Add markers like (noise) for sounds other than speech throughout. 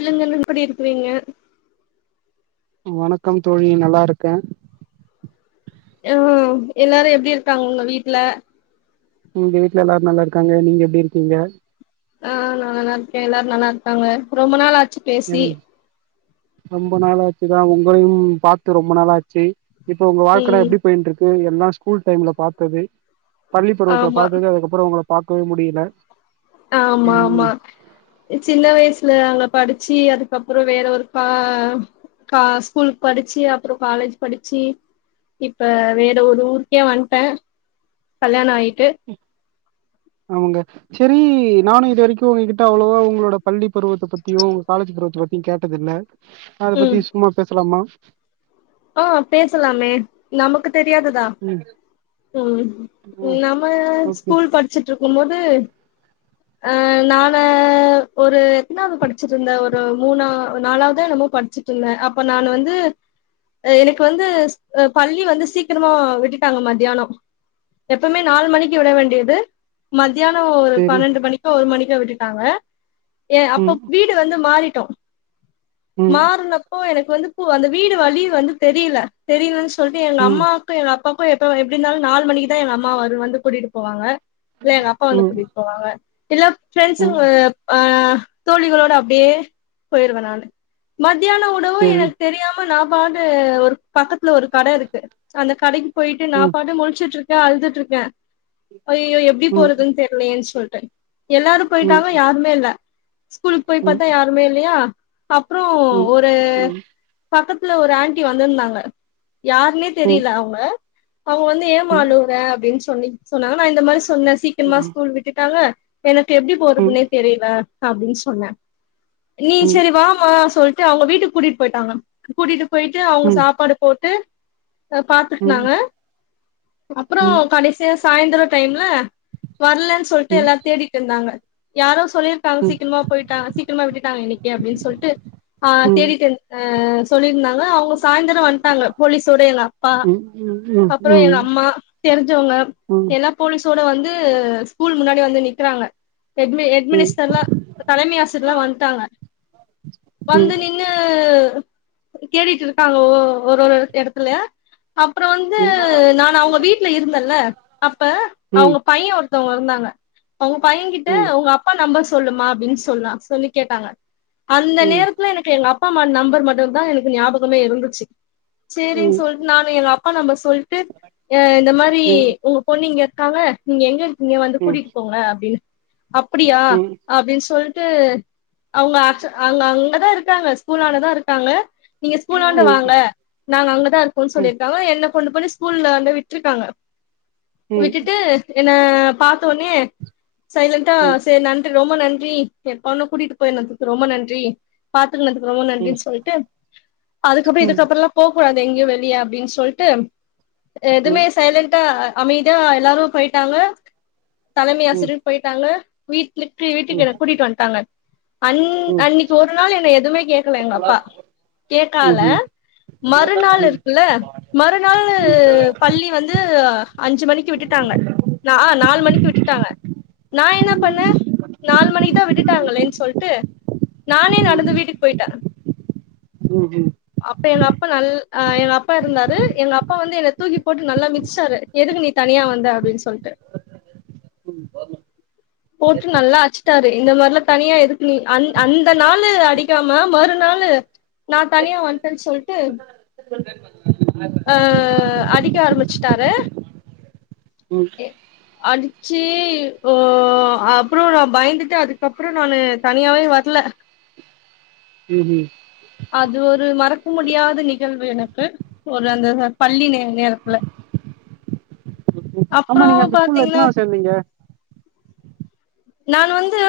இல்லுங்கல்லு (unintelligible) எப்டி இருக்ரிங்க வணக்கம் தோழி நல்லாருக்கேன் ம் எல்லாரும் எப்டி இருக்காங்க உங்க வீட்டுல? எங்க வீட்ல எல்லாரும் நல்லா இருக்காங்க நீங்க எப்டி இருக்கீங்க? ஆ நான் நல்லா இருக்கேன். எல்லாரும் நல்லா இருக்காங்க ரொம்ப நாள் ஆ சச்சு பேசி ம் ரொம்ப நாளாச்சுதான் உங்களையும் பாத்து ரொம்ப நாள் ஆச்சு இப்ப உங்க வாழ்க்கடா ம் எப்டி போய்ன்ட்டு இருக்கு எல்லாம் ஸ்கூல் டைம்ல பாத்தது பள்ளி பருவத்துல ஆமா பாத்தது அதுக்கப்புறம் உங்களை பாக்கவே முடில ஆமா ஆமா சின்ன வயசுல அங்க படிச்சு அதுக்கு அதுக்கப்புறம் வேற ஒரு கா ஸ்கூலு படிச்சு அப்புறம் காலேஜ் படிச்சு இப்ப வேற ஒரு ஊருக்கே வந்ட்டேன் கல்யாணம் ஆகி கே ஆமாங்க சரி நானும் இது வரைக்கும் உங்ககிட்ட அவ்வளவா உங்களோட பள்ளி பருவத்தை பத்தியும் உங்க காலேஜ் பருவத்தை பத்தியும் கேட்டதில்ல அதை பத்தி சும்மா பேசலாமா? (inaudible) ஆஹ் பேசலாமே நமக்கு தெரியாததா ம் ம் ஆ நம்ம ஓகே ஸ்கூல் படிச்சுட்ருக் க்கும்போது அஹ் நானு ஒரு எத்னாவது படிச்சுட்ருந்தே ஒரு மூணா நாலாவதோ என்னமோ படிச்சிட்ருந்தே அப்ப நானு வந்து அ எனக்கு வந்து ஸ் பள்ளி வந்து சீக்கரமா விட்டுட்டாங்க மத்யானோ எப்பம்மே நால் மணிக்கு விட வேண்டியது மத் தியானோ ஒரு செரி பன்னன்டு மணிக்கோ ஒரு மணிக்கோ விட்டுட்டாங்க ஏ அப்போ ம் வீடு வந்து மாரி ட்டோ ம் மாறுனப்போ எனக் வந்து போ அந்த வீடு வழி வந்து தெரில தெரிலன்ஸ் சொல்ட்டு எங்க ம் அம்மாக்கு எங் அப் பப்பாக்கு எப்போ எப்டினாலும் நாலு மணிக்குதா எங்க அம்மா வரு வந்து கூட்டிட்டு போவாங்க இல்ல எங்க அப்பா வந்து ம் கூட்டிட் போவாங்க இல்ல ம் பிரெண்ட்ஸுங்க ப்பா தோழிகளோட அப்டியே போயிருவ நானு மத் தியான உணவு செரி எனக்கு தெரியாம ப்ப நா (unintelligible) ஒரு பக்கத்துல ஒரு கட இருக்கு அந்த கடைக் போய்ட்டு நா ம் பாட்டு முழ்ச்சுட்ரு கே அழுதுட்ருக்கே ஐயயோ எப்டி ம் போறதுன் தெர்லயேன் சொல் டு எல்லாரு ம் போய்ட்டாங்க யாருமே இல்ல ஸ்கூல்கு போய் ம் பாத்தா யாருமே இல்லயா அப்றோ ஒரு பக்கத் ல ஒரு ஆண்டி வந்திர்ந்தாங்க யார்ன்னே தெரில அவ்ங்க அவுங்க வந்து ஏமா அழுவுற அப்டின் சொ சொல்லி சொன்னாங்க நா இந்த மாரி சொன்னே சீக்ரமா ஸ்கூல் விட்டுட்டாங்க எனக் எப்டி போறதுனே தெரில அப்டீன்னு சொன்ன நீ செரி வாம்மா சொல் அவங்க வீட்டுக்கு கூட்டிட்டு போயிட்டாங்க கூட்டிட்டு போயிட்டு அவங்க சாப்பாடு போட்டு பாத்துக்குனாங்க அப்புறோ கடேசியா சாய்ந்தரோ டைம்ல வரலன்னு சொல்லிட்டு எல்லாந் தேடிட்டு இருந்தாங்க யாரோ ஸ் சொல்லிருக்காங்க சீக்கிரமா போயிட்டாங்க சீக்கிரமா விட்டுட்டாங்க இன்னைக்கு அப்டின்னு சொல்ட்டு ஆஹ் தேடிட்டேருந்துர் எஹ் சொல்லிருந்தாங் னே அவங்க சாயந்தரம் வந்ட்டாங்க போலீசோட எங்கப்பா அப்பறம் எங்க அம்மா தெரிஞ்சவங்க எல்லா போலீசோட வந்து ஸ்கூல் முன்னாடி வந்து நிக்கிறாங்க எட்மி - எட்மினிஸ்டர்லாம் தலைமை ஆசிரியர்லாம் வந்துட்டாங்க வந்து நின்னு தேடிட்டு இருக்காங்க ஓ ஒரு ஒரு எடத்துல அப்புறம் வந்து நான் அவுங்க வீட்டுல இருந்தேன்ல அப்ப அவுங்க பையன் ஒரு ருத்தவங்க இருந்தாங்க அவுங்க பையன்கிட்ட உங்க அப்பா நம்பர் ஸ் சொல்லும்மா அப்பிடின்னு சொல்லாம் - சொல்லிக் கேட்டாங்க அந்த நேரத்துல எனக்கு எங்க அப் ப்பாம்மா நம்பர் மட் ட்டுந்தான் எனக்கு ஞாபகமே இருந்துச்சி சேரின்னு சொல்லிட்டு நானு எங்க அப் ப்பா நம்ப ஸ் சொல்லிட்டு எஹ் இந்த மாதிரி உங்க பொண்ணு இங்க ருக்காங்க நீங்க எங்க இங்கே வந்து கூட்டிட்டு போங்க அப்டீன்னு அப்பிடியா அப்டீன்னு சொல்ட் ட்டு அவுங்க ஆக்ச் அவ்ங்க அங்கதான் இருக்காங்க ஸ்கூலாண்டதான் இருக் க்காங்க நீங்க ஸ்கூலாண்ட வாங்க நாங்க அங்கதான் இருக்கோன்னு சொல்லிருக்காங்க என்ன கொண்டுபோனு ஸ்கூல்ல வந்து விட்டுருக்காங்க விட்டுட்டு என்ன பாத்தொன்னியே சைலன்டா செர் ந ரொம்ப நன்றி எ பொண்ண கூட்டிட்டு போயிருந்ததுக் ரொம்ப நன்றி பா த்துனக்கு ரொம்ப நன்றின் சொல் அதுக்கப்புற இதுக்கப்புறல்லா போக்கூடாது எங்கி (unintelligible) அப்டின் சொல்ட்டு எதுமே சைலன்டா அமைதியா எல்லாரு போய்ட்டாங்க தலைமை ஆசிரியர் போய்ட்டாங்க வீட் லிப்ட்டு வீட்டுக்கு என்ன கூட்டிட்டு வந்டாங்க அன் அன்னிக்கு ஒரு நாள் என்ன எதுமே கேக்கல எங்கப்பா கேக்கால மறுநாள் இருக்குல்ல மறுநாளு பள்ளி வந்து அஞ்சு மணிக்கு விட்டுட்டாங்க நா ஆ நாலு மணிக்கு விட்டுட்டாங்க நா என்ன பண்ணே நாலு மணிக்கு தா விட்டுட்டாங்களேன் சொல்ட்டு நானே நடந்து வீட்டுக் போயிட்டே ம் ம் அப்ப எங்க அப்பா நல் அ எங்க அப்பா இருந்தாரு எங்க அப்பா வந்து என்ன தூக்கி போட்டு நல்லா மிதிச்சாரு எதுக்கு நீ தனியா வந்த அப்டின் சொல்ட்டு போட்டு நல்லா அச்சிட்டாரு இந்த மார்லா தனியா எதுக்கு நீ அந் அந்த நாளு அடிக்காம மறுநாளு நா தனியா வந்ட்டேன் சொல்ட்டு அ அடிக்க ஆரம்பிச்சிட்டாரு ம் அடிச்சி ஒ அப்புறோ நா பயந்துட்டு அதுக்கப்புறோ நானு தனியாவே வர்ல ம் உம் அது ஒரு மறக் முடியாத நிகழ்வு எனக்கு ஒரு அந்த ஹ பள்ளி நே நேரத்ல ஆமா நீங்க அந்த ஸ்கூல்ல எத்தனாவு சேந்தீங்க நானு வந்து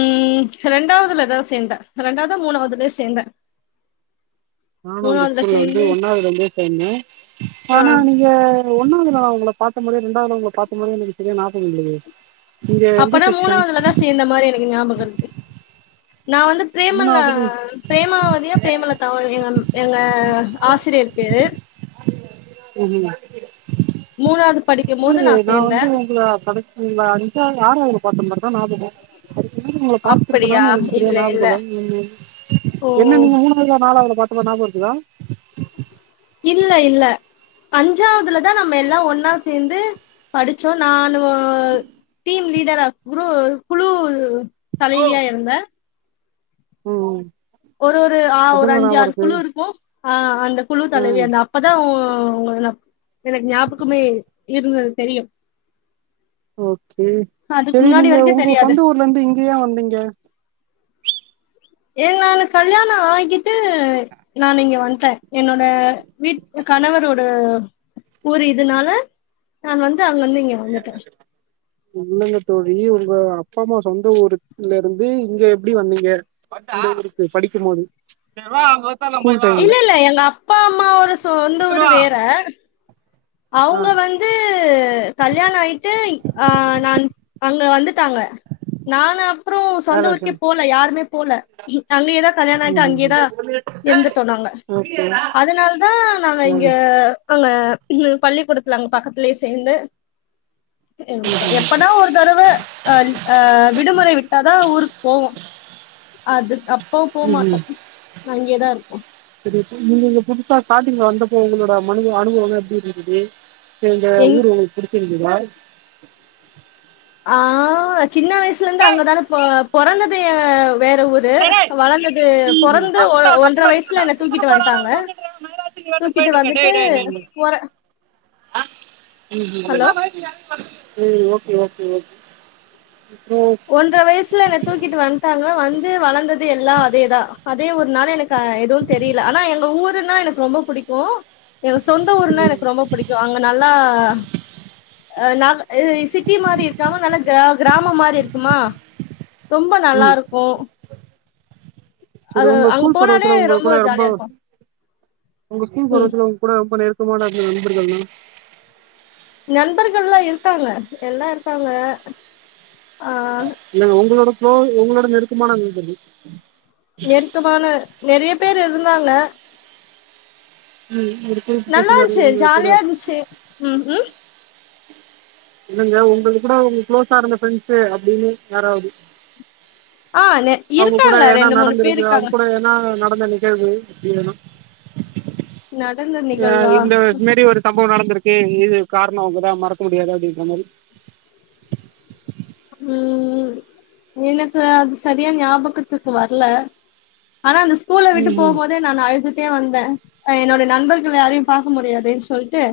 ம் ரெண்டாவதுல தா சேந்தே ரெண்டாவதா மூணாவுதுலயோ சேந்தே நானு அந்த மூணாவதுல ஸ்கூல்ல வந்து சேந்து ஒண்ணாவதுலந்தே சேந்தே ஆ ஆனா நீங்க ஒன்னாவ்துல நா உங்க பாத்த மாரியோ ரெண்டாவ்ல உங்கள பாத்த மாரியே எனக்கு செரியா ஞாபகொ இல்லயே அப்பதா மூணாவதுலதா சேந்த மாரி எனக்கு ஞாபகோ இருக்கு நா வந்து பிரேமல மூணாவது பிரேமாவதியா பிரேமலதாவா எங்கன் எங்க ஆசிரியர் பேரு ம்ஹு மூணாவது படிக்கும் போது இல்லியே நா சேந்தே வந்து உங்கள படைச்சல அஞ்சாவ் ஆறாவ்துல பத்தமாரிதா நாபகோ இதுக்கு முன்னாடி நா உங்கள பாத்துருக்கனானு எனக்கு சரியா ஞாபகோ இல்ல ம் ஓ என்ன நீங்க மூணாவாதுல நாலாவதுல ப்பாத்தமாரி நாபகோ இருக்குதா இல்ல இல்ல அஞ்சாவதுலதா நம்ம எல்லா ஒன்னா சேந்து படிச்சோ நானு ஆ திம் லீடரா குரு குழு தலைவியா இருந்த ம் ம் ஒரு ஒரு ஆ ஒரு அதில் ஞாபகம் அஞ்சாறுக்குழு இருக்குது இருக்கு. ஆ அந் அந்த குழு தலைவி ஆ அந்த அப்பதா ஆ அவங்கள நா எனக்கு ஞாபகமே இருந்தது தெரியு ஓக்கே அதுக்கு சேரி முன்னாடி நீங்க வரைக்கு உங்க தெரியாது சொந்த ஊர்ல இருந்து இங்கயே வந்தீங்க. ஏ நான் கல்யாணோ ஆகிட்டு நானு இங்க வந்துட்டே என்னோட வீட கணவரோட ஊர் இதுனால நான் வந்து (unintelligible) இங்க வந்துட்டே. இல்லங்க தோழி உங்க அப்பா அம்மா சொந்த ஊருக்ல இருந்து இங்க எப்படி வந்தீங்க சொந்த ஊருக்கு படிக்கும் போது ஸ்கூல் இல்ல டைம்ல இல்ல எங்க அப்பா அம்மா ஒரு சொந்த ஊரு வேற ஆ அவங்க வந்து கல்யாணோ ஆயிட்டு ஆ நான் அங்க வந்துட்டாங்க. நான் அப்புறோ சொந்த வேல ஊருக்கே விஷயம் போல யாருமே போல அங்கேயேதான் கல்யாணம் ம் ஆயிட்டு ம் ம் அங்கயேதான் இருந்துட்டோன்னாங்க. ஓகே அதனால தா நாங்க ம் இங்க ம் அங்க ன்னு பள்ளி குடுத்துலாங்க பக்கத்தலயே சேந்து த் இந்துடோ எப்பனா ஒரு தடவ அ லீ ஆ விடுமுறை விட்டாதா ஊருக்கு போவோ அது அ ம் ம் (unintelligible) நீங்கங்க புதுசா ஸ்டாடிங்கல வந்தப்போ இப்ப உங்களோட மனத அனுபவங்க எப்படி இருந்தது. எங்க எங் ஊரு உங்களுகு புடி புடிச்சிருந்ததா வாய் ஆ சின்ன வயசுல இருந்து அங்கதானே பொ பொறந்தது வேற ஊரு வளந்தது. ம் ம் பொறந்து ம் ஒன்றரை வயசுல என்ன தூக்கிட்டு வண்டாங்க. தூக்கிட்டு வந்துட்டு பொற ஹலோ உம் ஓக்கே ஓக்கே ஓக்கே ஒன்ற வயசுல என்ன தூக்கிட்டு வந்துட்டாங்க வந்து வளந்தது எல்லா அதேதா அதே ஒரு நாள். எனக்கு எதுவு தெரியல. ஆனா எங்க ஊருன்னா எனக்கு ரொம்ப பிடிக்கு எனக்கு சொந்த ஊருன்னா ம் எனக்கு ரொம்ப பிடிக்கு அங்க நல்லா ச் ஆ நாங்க இ சிட்டி மாரி இருக்காம நல்ல க கிராம மாரி இருக்கு கும்மா ரொம்ப நல்லா இருக்கு செரி அது உங்க அங்க ஸ்கூல் போனாலே பருவத்துல உங்க கூட ரொம்ப ஜாலியா இருக்கு உங்க ஸ்கூல் ம் பருவத்துல உங்க கூட ரொம்ப நெரு க்கமான இருந்த நண்பர்கள்னா நண்பர்கள் இல்லா இருக்காங்க. எல்லா இருக்காங்க ஆ (unintelligible) உங்களோட சோ உங்களோட நெருக்கமான நண்பர்கள் நெருக்கமான நெறைய பேர் இருந்தாங்க உம் நல்லா இருந்த்ச்சு ஜாலியா இருந்த்ச்சு உம் உம் இல்லங்க உங்க கூட அவுங்க குளோஸா இருந்த ஃப்ரெண்ட்ஸூ அப்டின்னு யாராவ்து ஆஹ் நெ இருக்காங்க ரெண்டு மூணு பேர் இருக்காங்க நா நெனைக்கறது அப்டியேதா நடந்த நிகழ்வா ரொம்ப நடந்திருக்கு. இது காரணோ அவுங்கதா மறக்க முடியாது அப்டின்ற மாரி உஹம் எனக்கு அது சரியா ஞாபகத்துக்கு வர்ல ஆனா அந்த ஸ்கூல்ல விட்டு ம் ம் போம் போதே நா அழுதுட்டே வந்தே அ என்னோட நண்பர்கள் யாரையும் பாக்க முடியாதேன்னு சொல்டே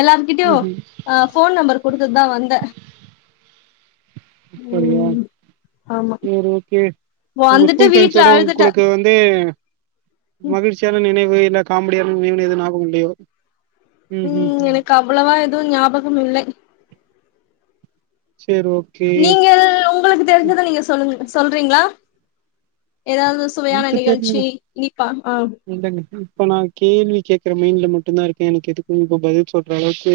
எல்லார்கிட்டயு ம் ம் அஹா ஃபோன் நம்பர் குடுத்துட்டு தா வந்தே அப்படியா ம் ஆமா சேரி ஓகே உங்க வந்துட்டு ஸ்கூல் வீட்ல ஃரெண்ட்ஸோட அழுதுட்டே உங்களுக்கு வந்து எ மகிழ்ச்சியான நினைவு இல்ல காமெடியான நினைவு எதும் ஞாகம் இல்லையோ ம் உம் ம் ம் எனக்கு அவ்வளவா எதும் ஞாபகம் இல்ல சேரி ஓகே நீங்க உங்களுக்கு தெரிஞ்சத நீங்க சொல்லுங்க சொல்றீங்களா? ஏதாவது சுவையான எனக்கு நிகழ்ச்சி தெரிந்து இனிப்பா ஆ இல்லங்க இப்ப நா கேள்வி கேக்கற மைண்ட்ல மட் மட்டுதா இருக்கே. எனக்கு எதுக்கு இப்ப பதில் சொல்ற அளவுக்கு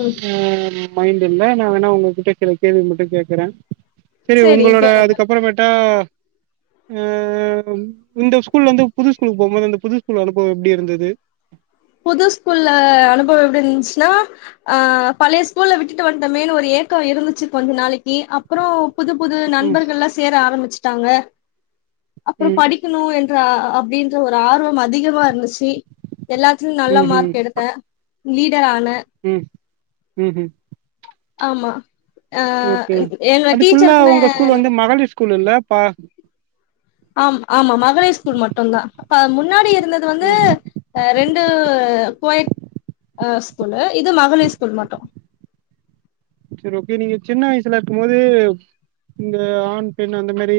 ம் ஆ மைண்ட் இல்ல நா வேணா உங்ககிட்ட சில கேள்வி மட்டு கேக்கறே சரி உங்களோட அதுக்கப்புறமேட்டா ம் இந்த ஸ்கூல்ல இருந்து புது ஸ்கூலுக்கு போகும்போது அந்த புது ஸ்கூல் அனுபவம் எப்டி இருந்தது புது ஸ்கூல்ல அனுபவம் எப்டி இருந்துச்சுன்னா அஹ் பழைய ஸ்கூல்ல விட்டுட்டு வந்துட்டோமேன்னு ஒரு ஏக்கம் இருந்துச்சு கொஞ்ச நாளைக்கு அப்புறம் புது புது ம் நண்பர்கள்லாம் சேர ஆரம்பிச் ட்டாங்க அப்புறம் ம் படிக்கணு என்ற அப்படின்ற ஒரு ஆர்வம் அதிகமா இருந்துச்சு எல்லாம் நல்லா ம் ம் மார்க் எடுத்தே லீட் டர் ஆனே உம் ஹும் ஆமா ஆஹ் என்ன டீச்சருக்குன்னே ஸ்கூலுல்ல பா ஆம் ஆமா மகளிர் ஸ்கூல் மட்டும்தான் அ முன்னாடி எது இருந்தது வந்து ம் ரெண்டு டு கோ யட் ஸ்கூலு இது மகளிர் ஸ்கூல் மட்டும் சரி ஓகே நீங்க சின்ன வயசுல இருக்கும் போது இந்த ஆண் பெண் அந்த மாரி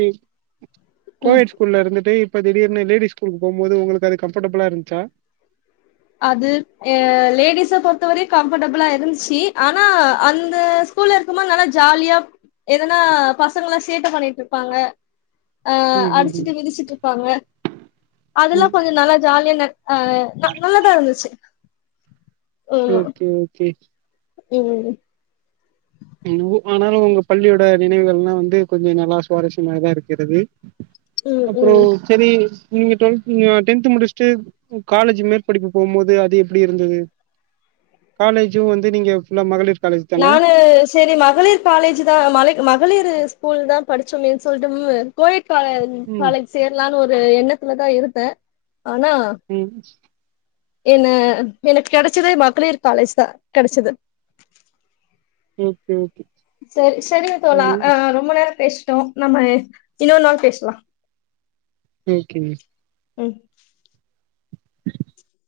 கோ ம் யட் ஸ்கூல்ல இருந்துட்டு இப்ப திடீர்னு லேடிஸ் ஸ்கூலு போகும்போது உங்களுக்கு அது கம்ஃபர்டபுளா இருந்துச்சா அது எ லேடிஸ பொறுத்தவரையும் கம்ஃபர்டபிளா இருந்துச்சு ஆனா அந்த ஸ்கூல்ல இருக்கும்போது நல்லா ஜாலியா எதனா பசங்களா சேட்ட பண்ணிட்டு இருப்பாங்க அஹ் ம் ம் ம் அடிச்சிட்டு மிதிச்சிட்டு இருப்பாங்க ம் அதெல்லாம் கொஞ்சம் நல்லா ஜாலியா ந ஆஹ் நல்லாதா இருந்துச்சு ஓகே ஓகே உம் உம் உம் என்னவோ ஆனால் உங்க பள்ளியோட நினைவுகள்ல்லாம் வந்து கொஞ்சோ நல்லா சுவாரஸ்யமாகதான் இருக்கிறது ம் ம் அப்புறம் சரி நீங்க டுவெல்த் டென்த் முடிச்சுட்டு காலேஜ் மேற்படிப்பு போகும் போது அது எப்டி இருந்தது காலேஜும் வந்து நீங்க ஃபுல்லா மகளிர் காலேஜ் தான நானு சரி மகளிர் காலேஜ் தான் மலை மகளிரு ஸ்கூல் தான் படிச்சோமேனு சொல்ட்டு கோ யட் ட் காலே ம் காலேஜ் சேரலான்னு ஒரு எண்ணத்துல தான் இரு தே ம் என்ன எனக்கு கடைச்சதே மகளிர் காலேஜ் தான் கடைச்சது. ஓகே ஓகே செரி செரிங்க தோலா ஆ ம் ரொம்ப நேரம் பேஸ் டோம் நம்ம இன்னொர் நாள் பேஸ்லாம் ஓகேங்க ம். (inaudible)